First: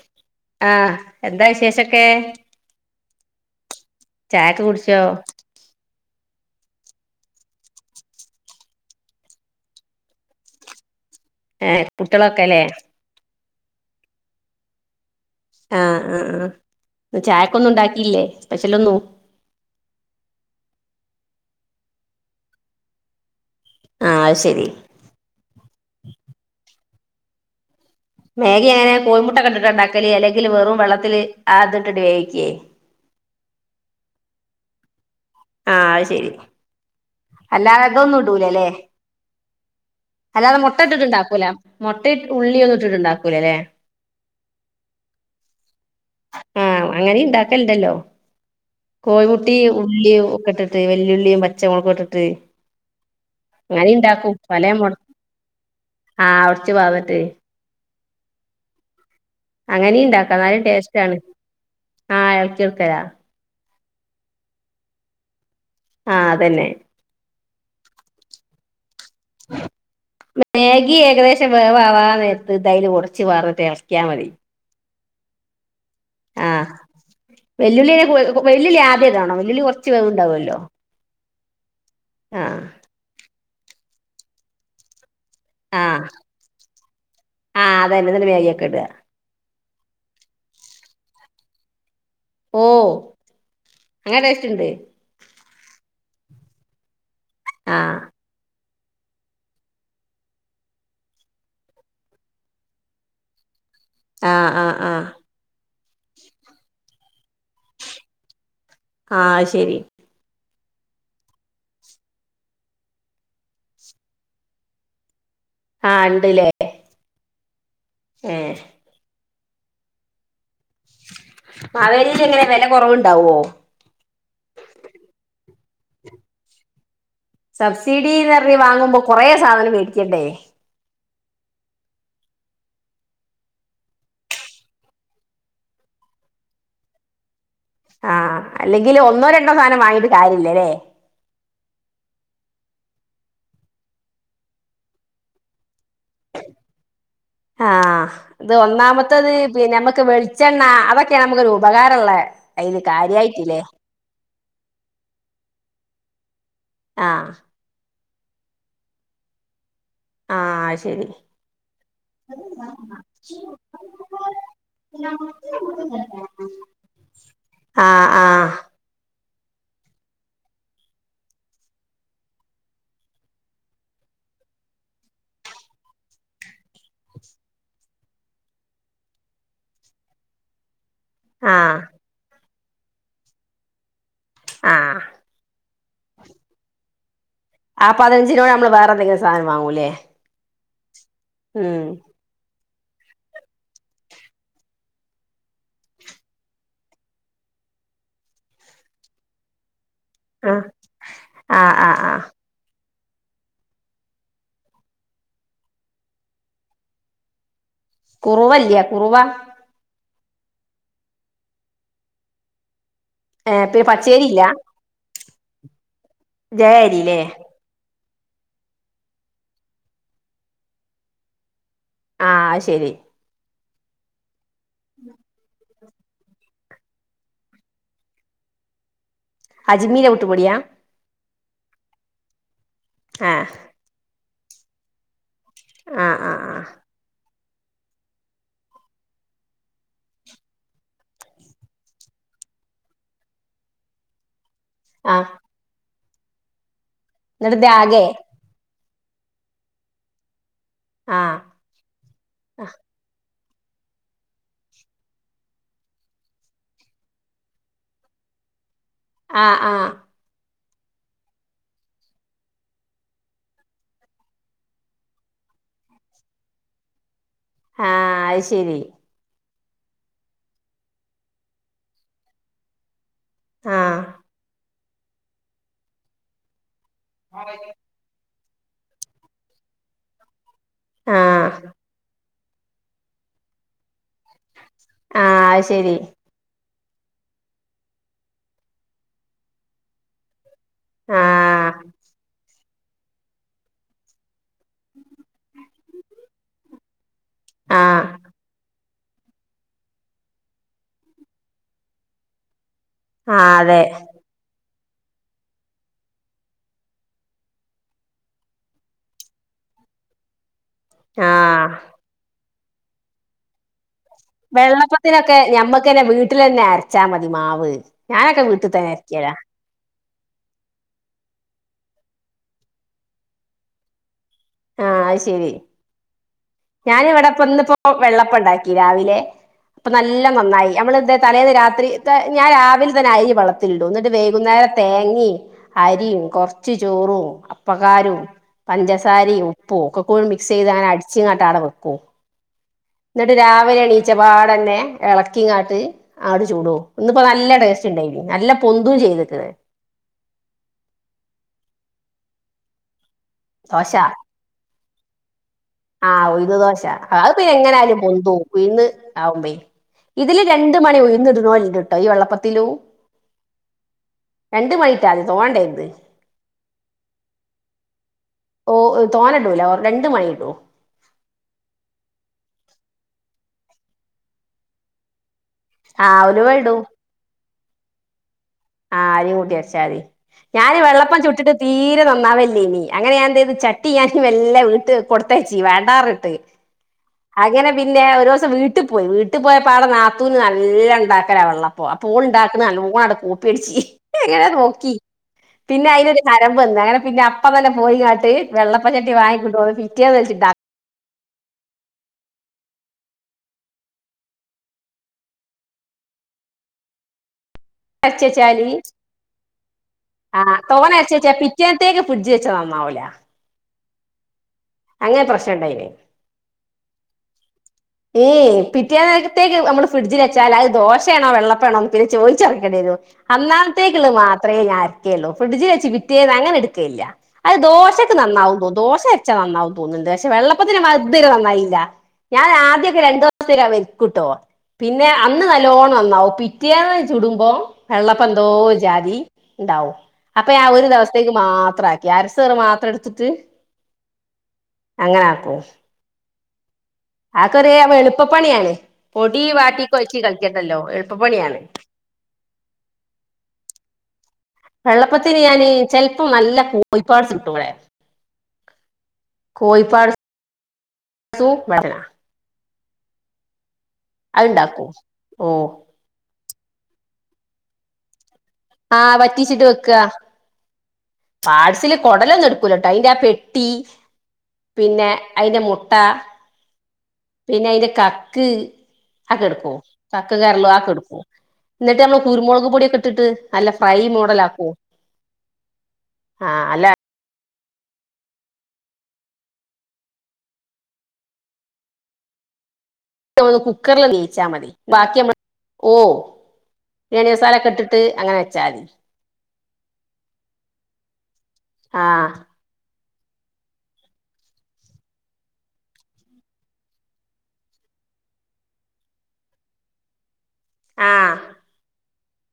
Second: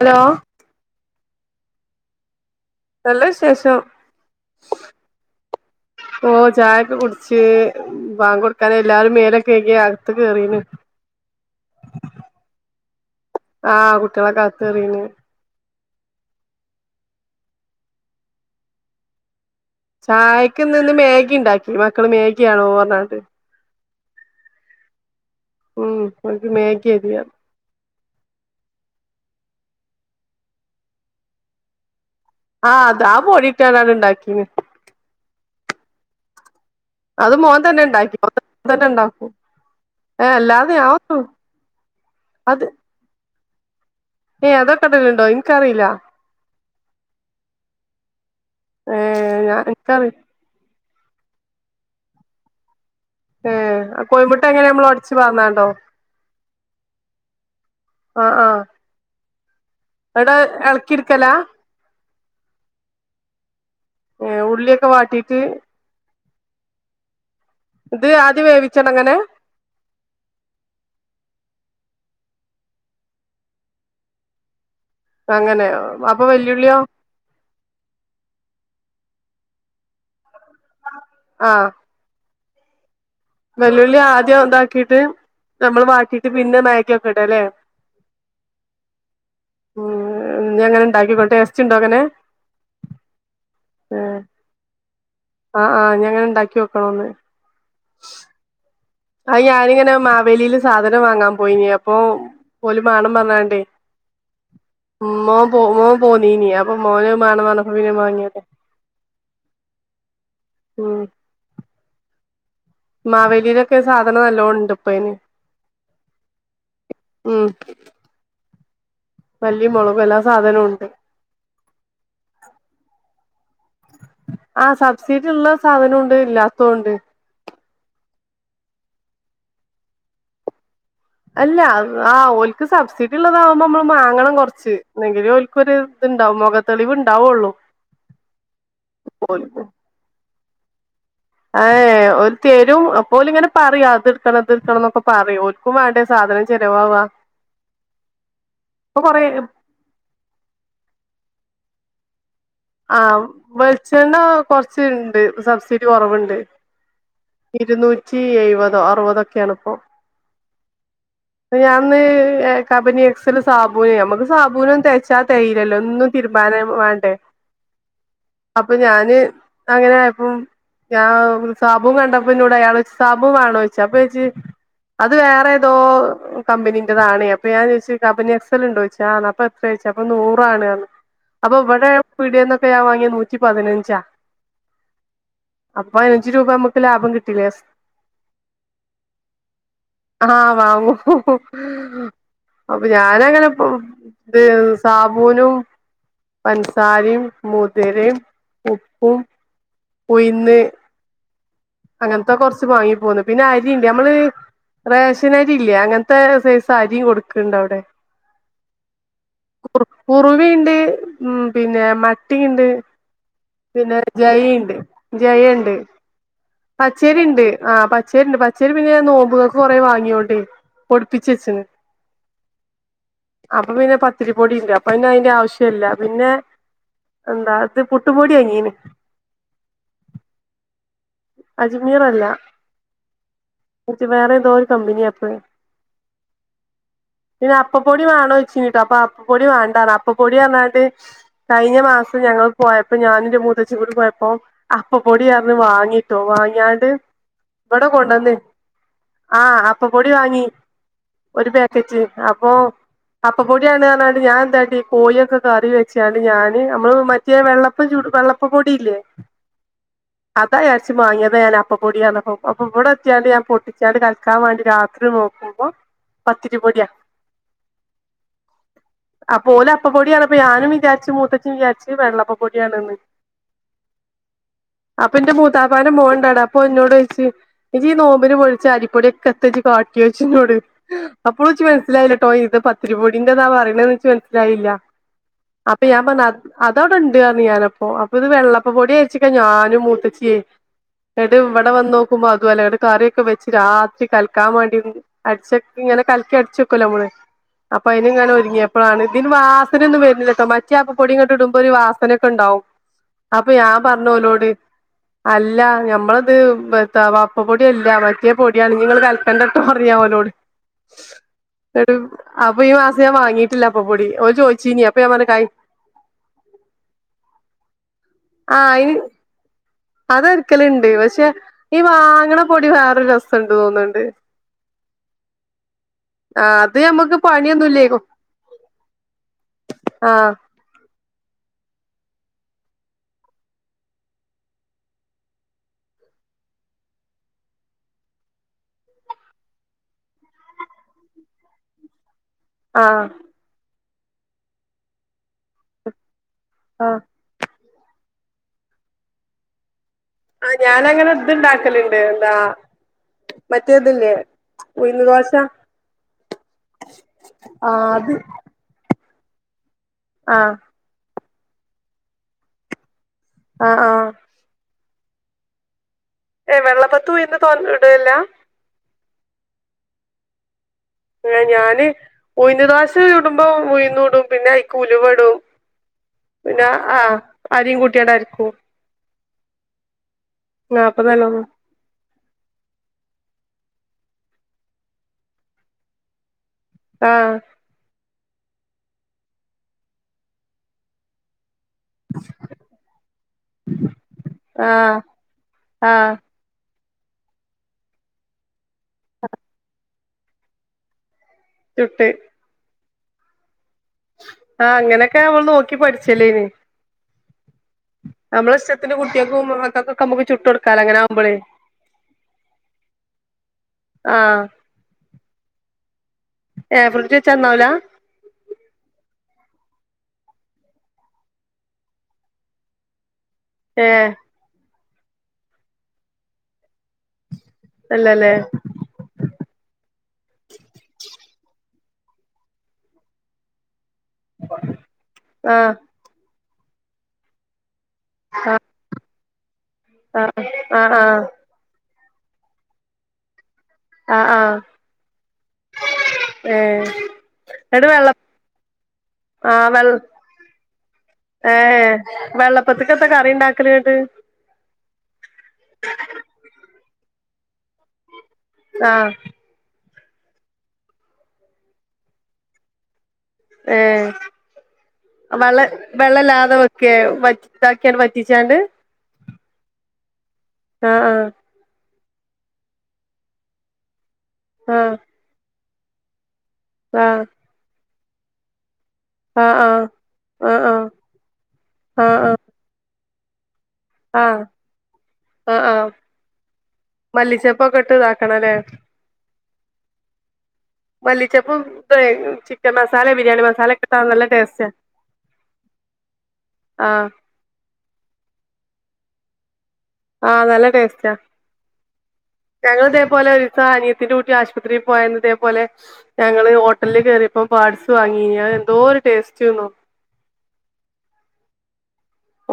Hello ആ എന്താ വിശേഷ ക്കെ നല്ല വിശേഷം ചായക്കെകുടിച്ചോ ഓ ചായൊക്കെ കുടിച്ച് ബാങ്ക് കൊടുക്കാനായി എല്ലാരും മേലൊക്കെ കയുകിഅകത്ത്ക്ക് കേറീണ് ഏ കുട്ടിളൊക്കെല്ലേ ആ കുട്ടിളെ ക്കെ അകത്ത് കേറീണ് ആ ആ ആ ചായക്കൊന്നും ഉണ്ടാക്കിയില്ലേ സ്പെഷ്യലൊന്നു ചായക്ക്ന്ന് ന്ന് മേഗി ഉണ്ടാക്കി മക്കള് മേഗിയാണോ റഞ്ഞാണ്ട് ആ അശരി ഉം ഓൽക്ക് മേഗി യതി മേഗി അങ്ങനെ കോഴിമുട്ട ഒ ക്കെ ട്ട്ണ്ടാണ്ടാക്കല് അല്ലെങ്കിൽ വെറും വെള്ളത്തിൽ അത് ഇട്ട്ടേ ആ അത് ആ പൊടി ട്ടാണ്ട് ണ്ടാക്കീണ് ആ അശരി മോൻ തന്നെ അല്ലാതെ ഉണ്ടാക്കി തെന്നും മോൻ ഇടൂല ല്ലേ തന്നെ ഉണ്ടാക്കും ഏഹ് അല്ലാതെ മുട്ട ഞാൻ ഇട്ടിട്ട് ഒന്നും ന്നുംണ്ടാക്കൂല മുട്ട ഉള്ളിന്നും ഇട്ടിട്ട്ണ്ടാക്കൂല ല്ലേ ഏയ് അതൊക്കെടലുണ്ടോ എനിക്കറിയില്ല ആ അങ്ങനെ ഇണ്ടാക്കലണ്ടല്ലോ ഏഹ് കോഴിമുട്ടി ഞാൻ എനിക്കറി ഉള്ളി ഒക്കെ ഇട്ട് വെല്ലുളിയും പച്ചക്ക ഇട്ടിട്ട് ഏ അങ്ങനെ ഇണ്ടാക്കും കോയിമുട്ട എങ്ങനെ പല മൊ നമ്മള് ഒടച്ച് വർന്നാതോ ആഹ് ഒടിച്ചു പാർന്നിട്ട് ആ ആ അങ്ങനെയ ഇണ്ടാക്കാം എന്നാലും ടേസ്റ്റ് ആണ് എടുക്കലാ ആ കേൾക്കരാ ഏ ഉള്ളിയൊക്കെ വാട്ടീട്ട് ആ അതന്നെ ഇത് ആദ്യ വേവിച്ചട അങ്ങനെ മാഗി ഏകദേശം വേവാവാ നേരത്ത് ഇതതിൽ ഉടച്ച് വർട്ട് എളക്കിയാമതി അങ്ങനെയ ആഹ് വെല്ലുള്ള്യ [unintelligible] നെ വെല്ലുള്ളി ആദ്യടണോ വെലുള്ളി കൊറ്ച്ച് വേവ്ണ്ടാവൊല്ലോ ആഹ് ആഹ് വെല്ലുള്ളി ആദ്യം ഇതാക്കിട്ട് നമ്മൾ ആഹ് വാട്ടീട്ട് പിന്നെ മേ ഖ്യക്കെടലെ ആഹ് അതന്നെ എന്നിട്ട് മാഗിയൊക്കെ ഇടുക ഉ [unintelligible] ന ജങ്ങനെ ഉണ്ടാക്കിക്കോ ട്ടേസ്റ്റ്ഉണ്ടോ അങ്ങനെ ഓ ആഹ് അങ്ങനെ ടേസ്റ്റ് ഉണ്ട് ആഹ് ആഹ് ഞ ഞാ ഉണ്ടാക്ക്യോക്കണോന്ന് ആഹ് ആഹ ഞാനിങ്ങനെ മാവേലീല് സാധനം വാങ്ങാൻ പോയിനി അപ്പൊ ഓല് മാണം പറഞ്ഞാണ്ടേ ആഹ് ആഹ് ആഹ് ഉമ്മൊ പോ [unintelligible] ൻ പോന്നീനി അപ്പൊ മോനഹ്മാണം പറ്ഞ്ഞപ്പം പിന്നെ വാങ്ങിയ ആഹ് ശരി ഉം മാവേലിയിലൊക്കെ സാധനം നല്ലോം ഉണ്ട് ഇപ്പ അയ്ന് ആഹ് ഇണ്ട്ല്ലേ ഏഹ് മല്ലി മൊളകും എല്ലാ സാധനുഉ മാവേലിയിലങ്ങനെ വെല കൊറവുണ്ടാവോ സാധനു ഉണ്ട് ഇല്ലാത്തൊണ്ട് സബ്സിഡിന്ന്റ ഞ് വാങ്ങുമ്പോ കൊറെ സാധനം മേടിക്കണ്ടെ അല്ല ആ ഓല്ക്ക് സബ്സിഡി ഉള്ളതാാവുമ്പോ നമ്മള് മാങ്ങണം കൊറച്ച് എങ്കിലേ ഓല്കൊര്ഇത്ണ്ട മൊഖ തെളിവ് ഇണ്ടാവുള്ളു ആഹ് അല്ലെങ്കിൽ ഒന്നോ രണ്ടോ സാനം വാങ്ങിട്ട് കാര്യ ല്ല ലെ അ ഏഹ് ഒരു തരും അപ്പോലിങ്ങനെ പറിം അത്ട്ക്കണം ഇത്ട്ക്കണം ന്നൊക്കെ പറിം ഓൽക്കും വേണ്ടേ സാധനം ചെലവാവാ ആഹ് ഇത് ഇപ്പൊ കൊറേ ഒന്നാമത്തേത് പിന്നമ്മക്ക് വെളിച്ചെണ്ണ അതൊക്കെയ നമുക്ക് രൂ ഉപകാറള്ളേ ആഹ് വെളിച്ചെണ്ണ കൊറ്ച്ണ്ട് സബ്സിഡി കൊറവ്ണ്ട് ആഹ് നൂറ്റി എഴുപതോ അറുപതൊക്കെണ്പ്പോ ആഹ് അത് ശരി ഞാന്ന് കബനി എക്സൽ സാബൂന് നമ്മുക്ക് സാബൂനൊന്നും തെയ്ച്ചാതേയ്യിലല്ലോ എന്നും തിരുമ്പാൻ വാണ്ടെ ആഹ് ആഹ് അപ്പോ ഞാൻ അങ്ങനായപ്പം ഞാൻ സാബൂൻ കണ്ടപ്പന്നോട് അയാൾ സാബുൻ വാണോയിച് അപ്പോയ്ച്ചി അത് വേറെ ഏതോ കമ്പനീന്റെതാണ് അപ്പോ ഞാൻ ചോയിച് കബനി എക്സൽ ഇണ്ടോച്ച് ആ റ്ഞ്ഞി എത്ര യ്ച്ച് അപ്പോ നൂറാണ് പറഞ്ഞി അപ്പോ ആഹ് വടെ ടിയെന്ന് ഒക്കെ ഞാൻ വാങ്ങിയെ നൂറ്റി പതിനഞ്ചാ ആ അപ്പോ അഞ്ച് രൂപ മ്മക്ക് ലാഭം കിട്ടും. ആ പതിനഞ്ചിനോട് നമ്മള് വേറെ എന്തെങ്കിലും സാധനം വാങ്ങൂല്ലേ. ആഹ് വാങ്ങും മ്മ്ഹും ഉം അപ്പോ ഞാനങ്ങനെ ഇ സാബൂനും പഞ്ച സാരിം മുതിരേം ഉപ്പും ഉയിന്ന് ആഹ് ആഹ് ആഹ് ആഹ് അങ്ങനത്തെ കൊറച്ച് വാങ്ങി പിന്നെ അരിണ്ട് നമ്മള് റേഷൻ അരി ഇല്ലേ അങ്ങനത്തെ സൈസ് അരിയും കൊടുക്ക്ണ്ട് അവിടെ. കുറുവല്യാ കുറുവാ കുറവിണ്ട് ഉം പിന്നെ മത്തിണ്ട് ഏ പി പച്ചേരില്ല. ജയണ്ട്. പച്ചേരിണ്ട്, ആ പ പച്ചേരിണ്ട് പച്ചേരി പിന്നെ നോമ്പുങ്ങക്ക് കൊറെ വാങ്ങിയോണ്ടേ പൊടിപ്പിച്ചെച്ണ്. ആ ശരി. അപ്പോ പിന്നെ പത്തിരി പൊടിണ്ട് അപ്പോന്നെ അയിന്റെ ആവശ്യ ല്ല പിന്നെ എന്താ ഇത് പുട്ടുപൊടി വാങ്ങീണ് അജ്മീൻ്റെ പുട്ട്പൊടിയ അജ്മീറല്ല. ആഹ് വേറെ രു കമ്പനിപ്പദ് ആ ആ ആ പിന്നെ അപ്പപ്പൊടി വേണോ ചോയ്ചീനിട്ടോ അപ്പൊ അപ്പപ്പൊടി വേണ്ട അപ്പപ്പൊടി പറഞ്ഞാട്ട് കഴിഞ്ഞ മാസം ഞങ്ങൾ പോയപ്പോ ഞാനുംൻ്റെ മൂത്തച്ചിം കൂടി പോയപ്പോ, അപ്പപൊടിയർഞ്ഞി വാങ്ങി വാങ്യാല് ഇട ഭ്യാഗ ആഹ് അപ്പൊ പൊടി വാങ്ങി. ആഹ് ഒരു പാക്കറ്റ് അപ്പൊ അപ്പപ്പൊടിയാണ് കാരഞ്ഞാണ്ട് ഞാൻ എന്താടച്ച ഈ കോഴൊക്കെ കറി വെച്ചാല് ഞാന് നമ്മള് മറ്റേ വെള്ളപ്പം ച വെള്ളപ്പപ്പൊടി ഇല്ലേ ആഹ ആഹ പത വച്ച് വാങ്ങിയത് ഞാൻ അപ്പ പൊടിയന്ന പോ അപ്പൊ ഇവിടെ എത്തിയാണ്ട് ഞാൻ പൊട്ടിച്ചാണ്ട് കളിക്കാൻ വേണ്ടി രാത്രി നോക്കുമ്പോ പത്തിരി പൊടിയാ. ആഹ അത് ശരി. പോലെ അപ്പ പൊടിയാണ് അപ്പ ഞാനും വിചാരിച്ചു മൂത്തച്ചും വിചാരിച്ചു വെള്ളപ്പപ്പൊടിയണന്ന് ആഹ് അപ്പ എന്റെ മു ത്താപ്പാന്റെ മോൻ ണ്ട് ആടെ അപ്പൊ എന്നോട് ചോയ്ച്ച് ഇജ്ജ് ഈ നോമ്പിന് വു ട്ച്ച അരിപൊടിയൊക്കെ എത്ത ജ്ജ് കാട്ടി ഒയ്ച്ചു ന്നോട് അപ്പളും ഇച്ച് ആഹ് മനസ്സ്ലായില്ല പ്പോ ഇത് പത്തിരിപ്പൊടിന്റത പറി ണത് ച്ച് മൻ സ്സ്ലായില്ല ആഹ് അത് അപ്പൊ ശരി ഞാൻ പറഞ്ഞ അത അവിടെ ഇണ്ട് ർഞ്ഞ് ഞാന അപ്പൊ അപ്പൊ ഇത് വെള്ളപ്പ പൊടി അയച്ചക്ക ഞാനും മൂത്തച്ചിയെ എട്ട് ആഹ് ഇവിടെ വന്ന് നോക്കുമ്പോ അതു അല്ല. ങ്ങട്ട് കറിയൊക്കെ വെച്ച് രാത്രി കൽ ക്കാൻ വേണ്ടി അടിച്ച ഇങ്ങനെ കലിക്കി അടിച്ച വെക്കല്ലോ നമ്മള് അപ്പൊ ആഹ് അതിന് ഇങ്ങനെ ഒരുങ്ങിയ ഇപ്പോഴാണ് ഇതിന് വാസന ഒന്നും വരുന്നില്ലട്ടോ മറ്റേ അപ്പ പൊടി ങ്ങട്ട് ഇടുമ്പോ ഒരു വസനൊക്കെ ഉണ്ടാവും അപ്പൊ ആഹ് ഞാൻ അതെ പറഞ്ഞോലോട് അല്ല ഞമ്മളത് അപ്പ പൊടി അല്ല മറ്റേ പൊടിയാണ് നിങ്ങള് കൽക്കണ്ടട്ടോ ർഞ്ഞ് ഓലോട് ആ ന്നട്ട് അപ്പൊ ഈ മാസം ഞാ വാങ്ങിട്ടില്ല അപ്പപ്പൊടി ഓല് ചോദിച്ചീനി അപ്പൊ ഞാൻ പറഞ്ഞ് വെള്ളപ്പത്തിനൊക്കെ കായ് ഞമ്മക്ക്ന്നെ വീട്ടിൽ തന്നെ അരച്ചാ മതി മാവ് ഞാനൊക്കെ വീട്ടിൽ തന്നെ അരക്കടാ അതരക്കൽ ഇണ്ട് പക്ഷെ ഈ വാങ്ങണ പൊടി വേറൊരു രസംണ്ട് തോന്നണ്ട് ആഹ ശരി അത് ഞാന ഞമ്മക്ക് ഇവിടെപ്പന്നപ്പോ പണിയൊന്നുല്ലേ വെള്ളപ്പ ഉണ്ടാക്കി രാവിലെ അപ്പൊ ആ നല്ല നന്നായി നമ്മൾ ഇ തലേന്ന് രാത്രി ഞാൻ രാവില തന്നെ അരി വളത്തിലിടും എന്നിട്ട് വൈകുന്നേരം തേങ്ങിം അരിം കൊർച് ചോറും അപ്പക്കാരും പഞ്ചസാരിം ആ ഉപ്പും ഒക്കെക്കൂടി മിക്സ് ചെയ്ത് അങ്ങെ അടിച്ച് ങ്ങട്ട ആ വെക്കും ആ ന്നിട്ട് രാവിലെ എണീ റ്റപാടന്നേ ഇളക്കിങ്ങാട്ട് അങ്ങട്ട് ചൂടും. ആ ഇന്ന് പ്പോ നല്ല ടേസ് ണ്ടായിനി നല്ല പൊന്തും ചെയ്തക്ക്‌ണ് ആഹ ഞാനങ്ങനെ ഇതു ഇണ്ടാക്കലിണ്ട് ന്താ ദോശ ദോശ ആ ഉഴുന്ന് ദോശ അത് പിന്നെ ആ എങ്ങനെ ആലും അത് പൊന്തും ഉഴുന്ന് ആവുമ്പോ ഇതില് ആഹ് രണ്ട് മണി ഉയ്ന്നിടും തോലിട്ടോ ഈ വെള്ളപ്പത്തിലൂ ആഹ ആഹ ട്ടാതി തോനടരുത് ഏ വെള്ളപ്പൊത്ത് ഉഴുന്ന് തോന്ന ഇടല്ല ഓ തോന്നടൂല രണ്ട് മണി ഇടും ഏ ഞാന് ഉയുന്ന് ദേശചൂടു മ്പോൾ ഉയുന്നിടും പിന്നെ അയ്ക്ക് ഉലുവയിടും ആ ഉലുവയിടും അരിയുംകൂട്ടിയടരക്കും ആ അരി കൂട്ടി അരച്ച മതി ഞാന് ആ അപ്പൊ വെളളപ്പം നല്ലോണം ചുട്ടിട്ട് തീരെ ന ന്നാവില്ലായിന് അങ്ങനെഞാൻ എന്തെയ്തു ചാട്ടിയാൻ മെല്ലെടുത്തു കെടുത്തയച്ച് വേണ്ടാർ ഞ്ഞ്ട്ട് പറഞ്ഞിട്ട്. ആഹ് അങ്ങനെ പിൻ ന്നെ ഒരുസം വീട്ടി പോയി വീട്ടി പോയപ്പം ഞങ്ങ നാത്തൂൻ നല്ലാണ്ടാക്കല വെള്ള പ്പം പ്പൊം ഓ ള് ണ്ടാക്കണ നല്ലോണം കൂ [unintelligible] നോക്കി ആഹ് പിന്നെ ആഹ് ആയിന് ഹരപോ [unintelligible] വെള്ളപ്പ ചട്ടി വാങ്ങി കൊണ്ട് [unintelligible] കിട്ടിയാല് വെച്ച്ട്ട ത്തുട്ട് ആ അങ്ങനെക്ക ഞമ്മള് നോക്കി പഠിച്ച്ലീന് അരച്ച് വെച്ചാല് കുട്ടികൾക്കും മക്കൾക്കൊക്കെ നമുക്ക് ആ ചുട്ട് കൊടുക്കാലോ അങ്ങനെ തോനഅരച്ച് ആവുമ്പളേ വെച്ചാല് പിറ്റേന്നത്തേക്ക് ഫ്രിഡ്ജ് വെച്ചാ നന്നാവൂല ആഹ അങ്ങന പ്രശ്നണ്ടയിന് ആ ഫ്രിഡ്ജ് വെച്ച നന്നാവൂല ഏയ് പിറ്റേനേരത്തേക്ക് നമ്മള് ഫ്രിഡ്ജി വെച്ചാല് അത് ദോശയാണോ വെള്ളപ്പയാണ് പിന്നെ ചോയിച്ച് അറിയേണ്ടേനു ഏ അന്നനേരത്തേക്ക്ളള മാത്ര ഞ അരയ് ഫ്രിഡ്ജിൽ വെച്ച്കിട്ടി [unintelligible] ത്തില്ല അത് ദോശയ്ക്ക് അല്ലല്ലേ നന്നാവുതോന്നു ദോശ വെച്ച നന്നാവും തോന്നുണ്ട് പക്ഷെ വെള്ളപ്പത്തിന് [unintelligible] നന്നാവില്ലാ ഞാൻ ആ ത്രി [unintelligible] [unintelligible] പിന്ന അന്ന് ആഹ് നല്ലോണം നന്നാവും പി തിയാനെ ചുടുമ്പം വെള്ളപ്പന്തോ ജാതി ഉണ്ടാവും ആഹ് അപ്പ ആ ഒരു ആഹ് ആഹ് ദെവസത്തേക്ക് മാത്ര [unintelligible] സറ് മാത്ര എട്ത്തിട്ട് ആഹ് ആഹ് അങ്ങന ആക്കൂ ഏ ആ എന്നിട്ട് കറിയാവുമ്പ വെള്ള എളുപ്പപ്പണിയാണ് പൊടി ആഹ് വാട്ടി വെൾ കൊഴച്ചി കളിക്കട്ടല്ലോ എളുപ്പപ്പണിയാണ് ഏഹ് വെള്ളപ്പത്ത്ക്കെത്താ കറി ഇണ്ടാക്കല്ങ്ങട്ട് വെള്ള പ്പത്തിന് ഞാന് ചെൽപ്പം നല്ല കൂ പൊയ്പാസിട്ടൂളേ ആഹ് കോയിപ്പാട്സ് സൂപ്പർ അ ഏ അത്ണ്ടാക്കും ഓ വെള്ള വെള്ളല്ലാ [unintelligible] വറ്റിച്ചാണ്ട് ആ വറ്റിച്ചിട്ട് വെക്ക് ആ ആ ആ കൊടലൊന്നും എടുക്കൂലട്ടാ അയിന്റെ ആ പെട്ടി ആഹ് പിന്നെ അയിന്റെ മൊ മുട്ട ആഹ് പിന്നെ അയിന്റെ കാ ക് ആക്കെടുക്ക്വോ ആഹ് കാക്ക് ആഹ് കർളാക്കെ ആഹ് എടുക്ക്വോ ന്നിട്ട് ആഹ് അമ്മള് ആഹ് കുരുമൊളക് പൊടിയൊക്കെ ഇട്ട്ട്ട് അല്ല ഫ്രൈ ആഹ് ആഹ് ആഹ് മോഡലാക്ക്വോ ആ അല്ല ഇപ്പ കെട്ട് ഇതാക്കണത് മല്ലിച്ചെപ്പും [unintelligible] ചിക്കൻമ [unintelligible] കുക്കറില് വേവിച്ച മതി ബാക്കിമ്മ ഓ ആഹ് ബരിയാണി മസാലക്കെ ഇട്ടിട്ട് അങ്ങനെ ജാതി ആ നല്ല ടേസ്റ്റാ ആ പോലൊരു [unintelligible] അനിയത്തി കൂട്ടി ആശുപത്രി പോയന്നതേ പോലെ ഞങ്ങള് ഹോട്ടലില് കേയറിയപ്പോ പാഡ്സ് വാങ്ങി അത് എന്തോരു ടേസ്റ്റ്ന്നോ ആഹ്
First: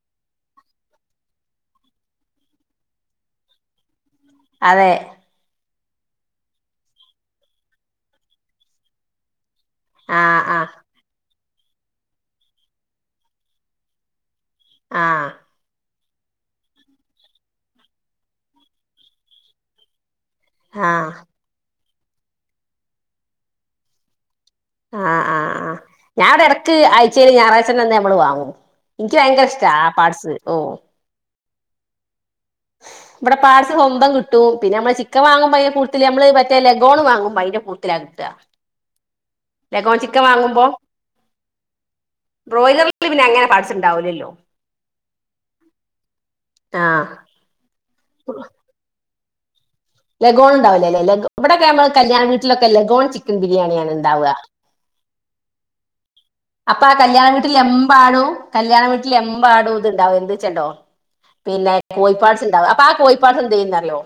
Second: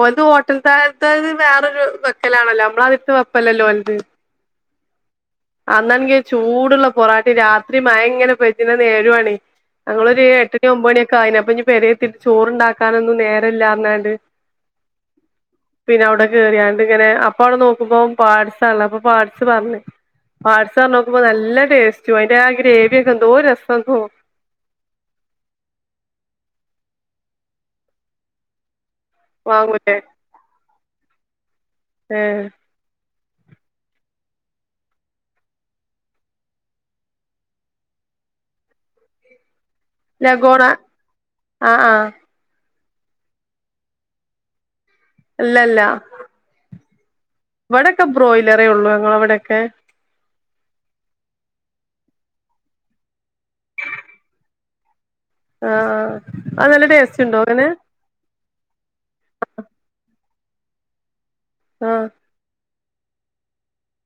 ഓത് ഹോട്ടല്ത്ത [unintelligible] വേറൊരു വെക്കലാണല്ലോ മ്മളതിട്ട് വെപ്പല്ലല്ലോ അൽത് അതെ അന്നാണെങ്കി ചൂടുള്ള പൊറാട്ടേം രാത്രി മഴ ഇങ്ങനെ പെയ്ത്തിന്ന നേരു ആണി അങ്ങളൊരു ആഹ് എട്ടണി ആഹ് ഒമ്പണി ഒക്ക ആയേനാ അപ്പ പേരയിൽ ഇതിരി ചോറണ്ടാക്കാനൊന്നും നേര ഇല്ലാന്നണ്ട് ആഹ പിന്നെ അവിടെ കേയറിയാണ്ട് ഇങ്ങനെ അപ്പ അവിടെ നോക്കുമ്പോ പാഡ്സ ഉള്ളെ അപ്പൊ പാഡ്സ് പറഞ്ഞു പാഡ്സ് പറഞ്ഞു ആഹ് നോക്കുമ്പോ നല്ല ടേസ്റ്റ് ശോ അതിന്റെ ഗ്രേവിയൊക്കെ എന്തൊരു രസവക്കു ആ ആആ ഞാൻ ഇവിടെ ഇടക്ക് ആഴ്ചയില് ഞായറാഴ്ച അന്ന് നമ്മള് വാങ്ങും എനിക്ക് ഭയങ്കര ഇഷ്ട്ടാ ആ പാഡ്സ് ഓ ഉം ഇവിടെ പാഡ്സ് സ്വന്തം കിട്ടും പിന്നെ നമ്മള് ചിക്കൻ വാങ്ങുമ്പൾ അയിന്റെ കൂടുതൽ നമ്മള് മറ്റേ ലഗോൺ വാങ്ങുമ്പോൾ അയിന്റെ കൂടുത്തലാ കിട്ടാ ലേഗോൺ ചിക്കൻ ലഗോണ വാങ്ങുമ്പോ ആഹ് ആഹ് ബ്രോയിലർ പിന്നെ അങ്ങനെ പാഡ്സ് ഉണ്ടാവില്ലല്ലോ ഇല്ലല്ല ആ ഇവിടെക്കെ ബ്രോയ്ലരെ ഒള്ളൂ ഞങ്ങളെവടെ ക്കെ ലഗോൺണ്ടാവില്ലലെ ലഗ് ഇവിടെക്കെ നമ്മൾ കല്യാണ വീട്ടിലൊക്കെ ലഗോൺ ചിക്കൻ ബിരിയാണിയാണ് ണ്ടാവ ആ ആ അപ്പ ആ കല്യാണം വീട്ടില് എമ്പാടും കല്യാണം വീട്ട് എമ്പാടും ഇത്ണ്ടാവും എന്ത് ച്ച്ണ്ടോ പിന്നെ ആഹ് കോഴിപ്പാട്സ്ണ്ടാവും അപ്പ ആ കോഴി പാഡ്സ് എന്തെയ്യുംന്ന് അറിയോ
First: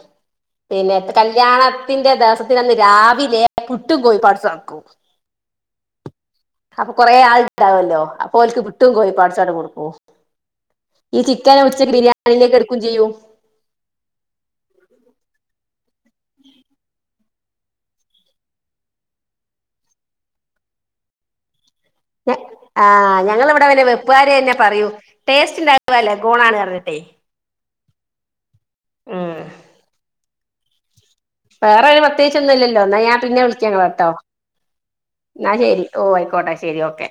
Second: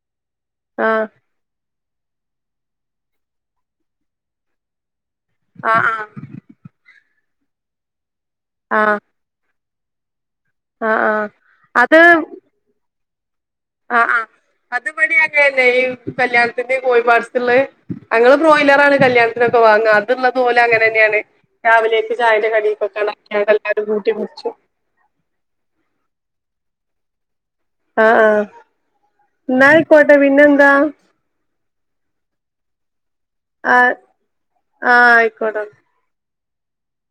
പിന്നെ ആഹ് കല്യാണ ണത്തിന്റെ ദെവസത്തിന്റെ അന്ന് രാവിലെ പുട്ടും കോഴി പാട്സും ആക്കും ആ ആ കൊറേ ആൾണ്ടാവല്ലോ അ ഓൽക്ക് പുട്ടും കോയിപാട്സും ആണ്ട് കൊടു ഓഫ് ആഹ് ഈ ആഹ് ചിക്കൻ ഉച്ചന്റെ ബിരിയാണിയിലേക്ക് എടുക്കും ചെയ്യും ആ ആ അത് ഇവെടിം അങ്ങനെന്നേയ് കല്യാണത്തിന്റെ കോഴിപാട്‌സ്ള്ളെ ഞങ്ങള് ബ്രോയിലറാണ് കല്യാണത്തിനൊക്കെ വാങ്ങ അതുള്ളത് ഓല് അങ്ങനെന്നേണ് ആ ഞങ്ങൾ ഇവിടെ പിന്നെ എല്ലാരും കൂട്ടി വെപ്പുകാര് തന്നെ മുറിച്ചും പറയൂ ടേസ്റ്റ് ഉണ്ടാവ ലഗോണാണ് അറ്ഞ്ഞിട്ടേ ആ ആ ഉം പിന്നെന്താ വേറൊരു പ്രത്യേകിച്ചാെന്നും ഇല്ലല്ലോ ന്നാ ഞാൻ പിന്നെ ആഹ് വിളിക്കങ്ങളെട്ടോ ആഹ് ന്നാ ആയിക്കോട്ടെ ശെരി ഓ അയ്ക്കോട്ടെ ശെരി ഓക്കെ